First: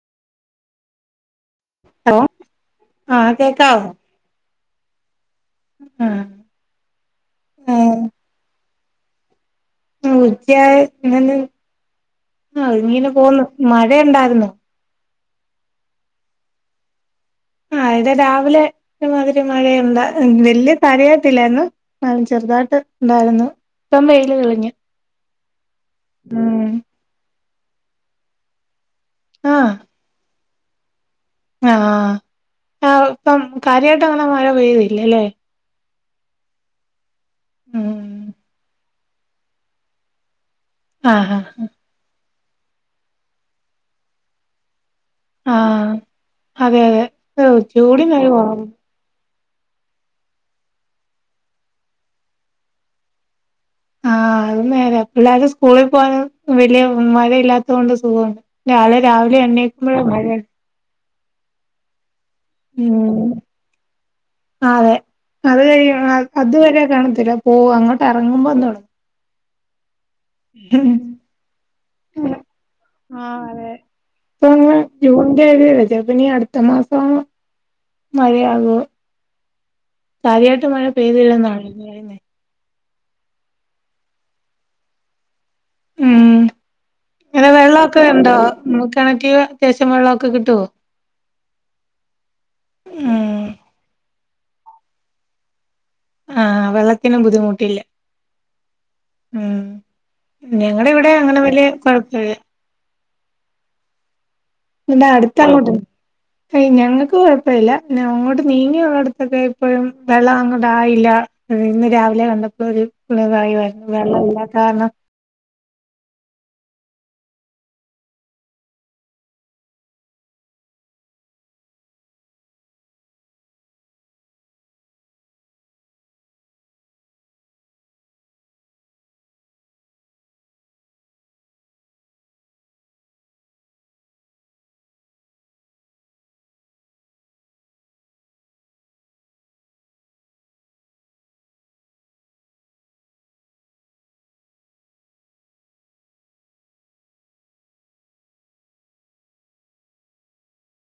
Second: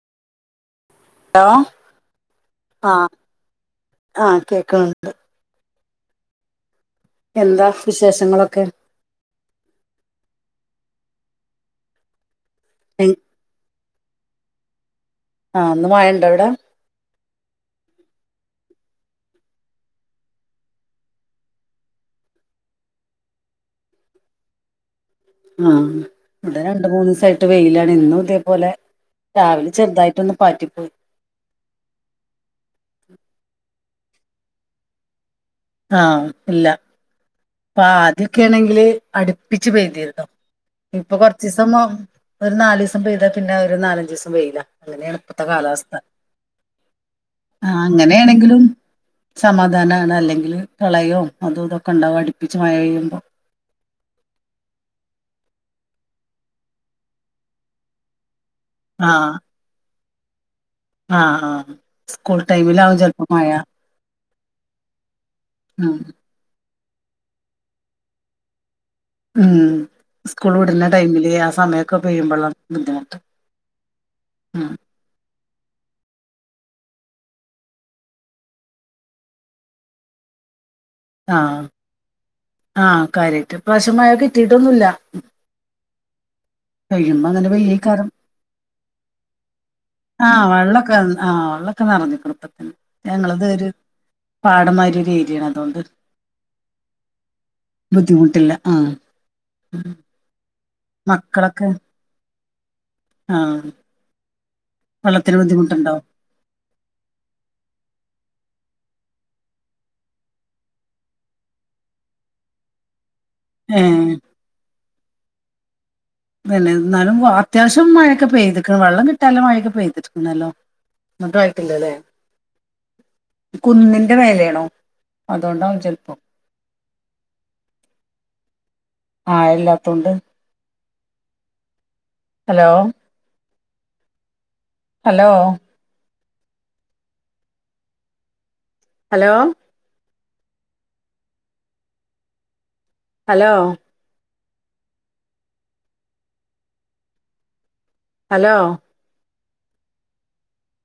Hello hello ആഹ് കേക്കാവോ ക്കണ്ട് ആഹ് എന്താ വിശേഷങ്ങളൊക്കെ [unintelligible] ആ എ ഇങ്ങനെ പോന്ന് മഴ വ്ടെ ഉണ്ടായിരുന്നു ആഹ് ഒന്ന് മയണ്ടവിടേ ആഹ് ത രാവിലെ ര്മാതിരി മഴയണ്ടാ വല്യ തരയത്തില്ലായിന്ന് ചെറുതായിട്ട് ഉണ്ടായിരുന്നു. ഇപ്പം വെയില് കളിഞ്ഞു ആ ഇവിടെ രണ്ട മൂന്ന് സൈഡ ട്ട് വെയിലാണ് എന്നുതേപോലെ ആഹ് രാവിലെ ചെറുതായിട്ടൊന്ന് പാറ്റിപ്പോയി ആഹ് ആഹ് പ്പം കാര്യായിട്ട് അങ്ങനെ മഴ പെയ്തില്ലല്ലേ ആഹ് ഇല്ല ഉം പാദ്യക്കെയാണെങ്കില് അടുപ്പിച്ച് പെയ്തിര്ന്നു ഇപ്പൊ ആഹ് ആഹ് കൊർസം മു ഒരു നാലീസം പെയ്താ പിന്നെ ഒരു നാലഞജീസം വെയ്ലാ ങ്ങനെയാണ് പ്പത്തെ കാലാവസ്ഥ. ആഹ് അതെ അതെ ഓഹ് ആഹ് ചൂടിനൊരു അങ്ങനെയാണെങ്കിലും കുറവും സമാധാനാണേ അല്ലെങ്കില് കളയോ അതോതൊക്കെ ഉണ്ടാവു അട് പ്പിച്ച് മഴ യ്യുമ്പോ ആഹ് അഹ് നേരെ പിള്ളേര് സ്കൂള് പോണോ വല്യ മഴയില്ലാത്തോണ്ട് സുഖോ നാളെ രാവിലെ എണ്ണേക്കുമ്പഴാ മയ് ഉ [unintelligible] ആഹ് ആഹ് സ്കൂൾ ടൈമിലാകും ചെലപ്പോ മയ ആ അതെ അത് കഴ അതുവരെ കാണത്തില്ല പോ അങ്ങോട്ട് എറങ്ങുമ്പോ തൊട - ഉം സ്കൂൾ വിടുന്ന ടൈമില് ആ സമയമൊക്കെ പെയ്യുമ്പോളാ ബുദ്ധിമുട്ട് ആഹ് തെ തെ തെപ്പനി അടുത്ത മാസം മഴയാകും സാരിയായിട്ട് മഴ പേര്ള്ള ആഹ് നാള് [unintelligible] ആഹ് കാര്യറ്റ് പ്രശമായ കിട്ടീട്ടൊന്നുംല്ല ഉം പെയ്യുമ്പോ അങ്ങനെ അങ്ങന്റെ വെള്ളമൊക്കെ പെയ്യയ്കാരം ഉണ്ടോ കിണറ്റില് അത്യാവശ്യം വെള്ളമൊക്കെ ആഹ് കിട്ടുവോ വെള്ളക്കെ ആഹ വെള്ളമക്കെ നിറഞ്ഞുക്ണ് പ്പതെന്നെ ഉം ഞങ്ങളതൊരു പാടന്മാരി ഒരു ഏരിയാണ് അതുകൊണ്ട് ആഹ് വെള ബുദ്ധിമുട്ടില്ല ആഹ് ഞങ്ങട ഇവിടെ അങ്ങനെ വലിയ മക്കളൊക്കെ കുഴപ്പല്ല ആഹ് ഇടെ വെള്ളത്തിന് അടുത്തങ്ങോട്ട് ബുദ്ധിമുട്ടുണ്ടോ ഹയ് ഞങ്ങക്ക് കൊഴപ്പല്ല ഞങ്ങോട്ട് നീങ്ങിയ അടുത്തൊക്കെ ഇപ്പോഴും വെള്ളം അങ്ങോട്ട ആയില്ല ഇന്ന് രാവിലെ കണ്ടപ്പളോരു [unintelligible] ഏഹ് വെള്ളല്ലാത്താര ണം പിന്നെ എന്നാലും അത്യാവശ്യം മഴൊക്കെ പെയ്തിക്ണ് വള്ളം കിട്ടാല മഴയൊക്കെ പെയ്തിക്കുന്നല്ലോ എന്നിട്ടും ആയിട്ടില്ലല്ലേ കുന്നിന്റെ വേലയാണോ അതുകൊണ്ടാവും ചെിലപ്പോം ആഹ് എല്ലാത്തും ഉണ്ട് hello hello hello hello hello